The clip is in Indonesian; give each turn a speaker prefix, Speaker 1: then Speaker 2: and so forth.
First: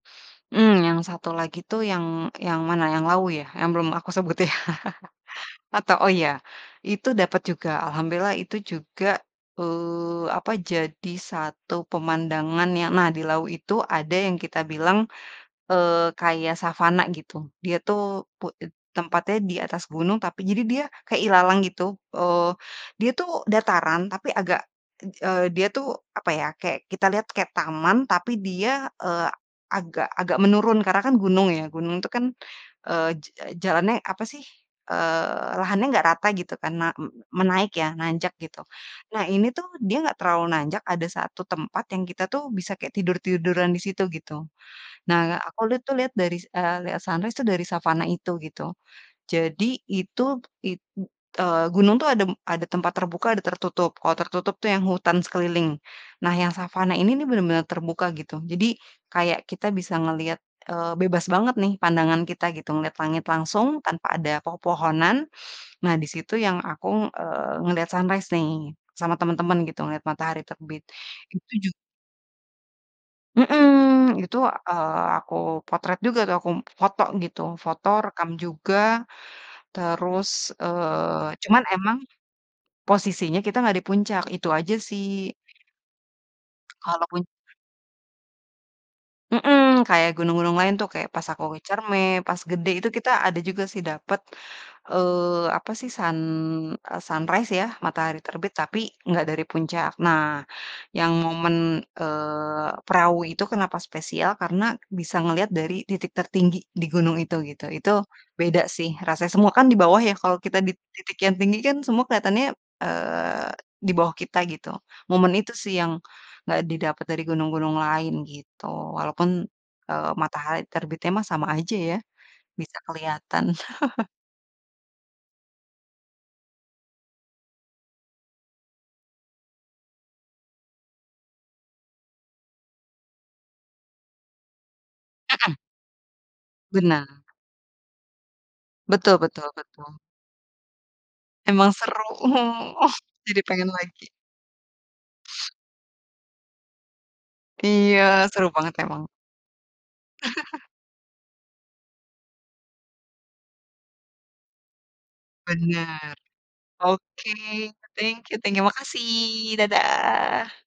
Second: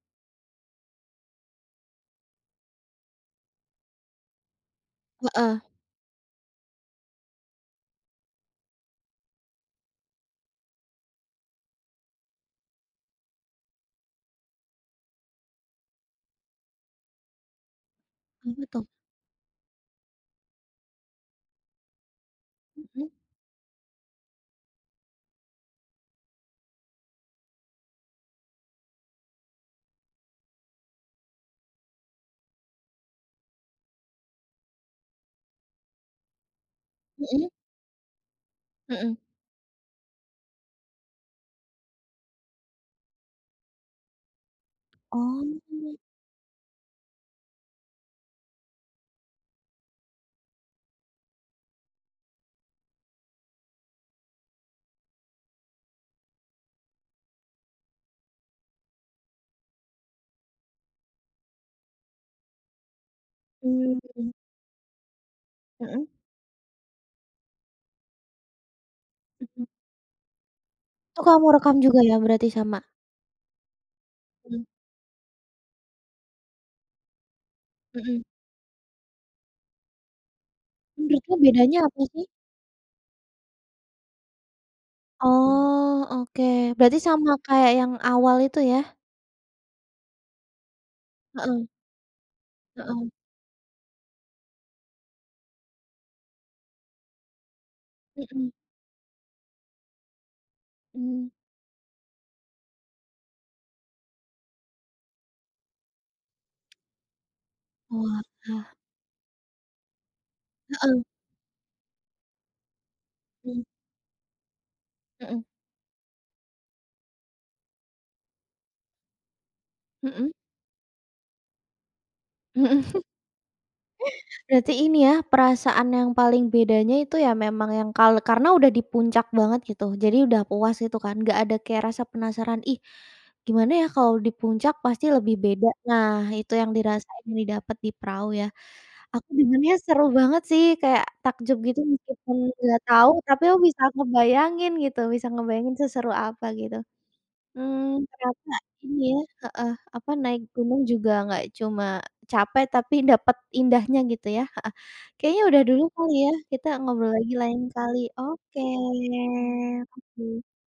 Speaker 1: Mmm, yang satu lagi tuh yang yang mana, yang Lawu ya, yang belum aku sebutin ya.
Speaker 2: Heeh.
Speaker 1: Atau oh ya, itu dapat juga, alhamdulillah itu juga, eee, apa, jadi satu pemandangan yang nah di Lawu itu ada yang kita bilang, eee, kayak savana gitu. Dia tuh pu
Speaker 2: Apa tuh?
Speaker 1: tempatnya di atas gunung tapi jadi dia kayak ilalang gitu, eee, dia
Speaker 2: Mhm.
Speaker 1: tuh dataran tapi agak e gi dia tuh apa ya, kayak kita lihat kayak taman tapi dia, eee, agak agak menurun karena kan gunung ya. Gunung tuh kan, eee, j jalannya apa sih, eee, lahannya nggak rata gitu kan, ma me
Speaker 2: Mhm.
Speaker 1: menaik ya, nanjak gitu.
Speaker 2: Mhm.
Speaker 1: Nah ini tuh, dia nggak terlalu nanjak, ada satu tempat yang kita tuh bisa kayak tidur-tiduran di situ gitu. Nah
Speaker 2: Oh,.
Speaker 1: aku lihat tuh
Speaker 2: [unintelligible]
Speaker 1: lihat dari se eee, lihat sunrise itu dari savana itu gitu. Jadi itu i eee, gunung tuh ada ada tempat terbuka ada tertutup. Kalau tertutup tuh yang hutan sekeliling. Nah yang savana ini nih benar-benar terbuka gitu, jadi kayak kita bisa ngeliat, eee, bebas banget nih pandangan kita gitu. Ngeliat langit langsung, tanpa
Speaker 2: Hmm..
Speaker 1: ada
Speaker 2: [unintelligible]
Speaker 1: pepohonan. Nah
Speaker 2: Hmm.
Speaker 1: di situ yang aku, eee, ngeliat sunrise nih, sama teman-teman
Speaker 2: Mhm.
Speaker 1: gitu, ngeliat matahari terbit.
Speaker 2: Oh kamu
Speaker 1: Itu jug
Speaker 2: rekam juga ya, berarti sama?
Speaker 1: Heeh, itu,
Speaker 2: Mhm.
Speaker 1: eee, aku potret juga tuh, aku foto gitu. Foto,
Speaker 2: Heeh.
Speaker 1: rekam juga. Terus,
Speaker 2: Menurutmu
Speaker 1: eee, cuman
Speaker 2: bedanya
Speaker 1: emang
Speaker 2: apa sih?
Speaker 1: posisinya kita nggak di puncak itu aja sih.
Speaker 2: Oh, oke berarti
Speaker 1: Kalau pun
Speaker 2: sama kayak yang awal itu ya?
Speaker 1: Heeh. Kayak gunung-gunung lain tuh. Kayak pas aku lagi
Speaker 2: Heeh.
Speaker 1: Ciremai, pas Gede itu kita
Speaker 2: Heeh.
Speaker 1: ada juga sih dapet, eee, apa sih, sun e sunrise ya, matahari
Speaker 2: Mhm.
Speaker 1: terbit tapi nggak dari puncak. Nah, yang
Speaker 2: Mmm.
Speaker 1: momen, eee, Prau itu kenapa spesial karena bisa ngelihat dari titik tertinggi di gunung itu, gitu. Itu beda
Speaker 2: Owalah.
Speaker 1: sih rasanya. Semua kan di bawah ya, kalau kita di
Speaker 2: Heeh.
Speaker 1: titik yang tinggi kan semua kelihatannya, eee,
Speaker 2: Mmm.
Speaker 1: di bawah kita gitu. Momen
Speaker 2: Heeh.
Speaker 1: itu sih yang, nggak didapat dari gunung-gunung lain, gitu. Walaupun, eee,
Speaker 2: Mhm.
Speaker 1: matahari terbitnya mah sama aja ya, bisa
Speaker 2: Mhm.
Speaker 1: kelihatan.
Speaker 2: Berarti ini ya, perasaan yang paling bedanya itu ya memang yang kalau karena udah di puncak banget gitu, jadi udah puas itu kan. Nggak ada kayak rasa penasaran, "ih, gimana ya kalau di puncak, pasti lebih
Speaker 1: Hmm.
Speaker 2: beda" nah, itu yang
Speaker 1: Bena
Speaker 2: dirasain, didapat di Prau ya.
Speaker 1: Betul
Speaker 2: Aku
Speaker 1: betul
Speaker 2: dengarnya
Speaker 1: betul.
Speaker 2: seru banget sih, kayak takjub
Speaker 1: Emang
Speaker 2: gitu
Speaker 1: seru.
Speaker 2: meskipun nggak tahu,
Speaker 1: Jadi
Speaker 2: tapi
Speaker 1: pengen
Speaker 2: bisa
Speaker 1: lagi.
Speaker 2: ngebayangin gitu. Bisa ngebayangin seseru apa gitu.
Speaker 1: Iya,
Speaker 2: Mmm,
Speaker 1: seru
Speaker 2: ternyata
Speaker 1: banget emang.
Speaker 2: ini ya heeh, apa, naik gunung juga nggak cuma capek tapi dapet indahnya gitu ya heeh. Kayaknya udah dulu
Speaker 1: Benar.
Speaker 2: kali ya, kita ngobrol lagi
Speaker 1: Oke,
Speaker 2: lain kali.
Speaker 1: thank you thank
Speaker 2: Oke,
Speaker 1: you, makasih.
Speaker 2: oke.
Speaker 1: Dadah.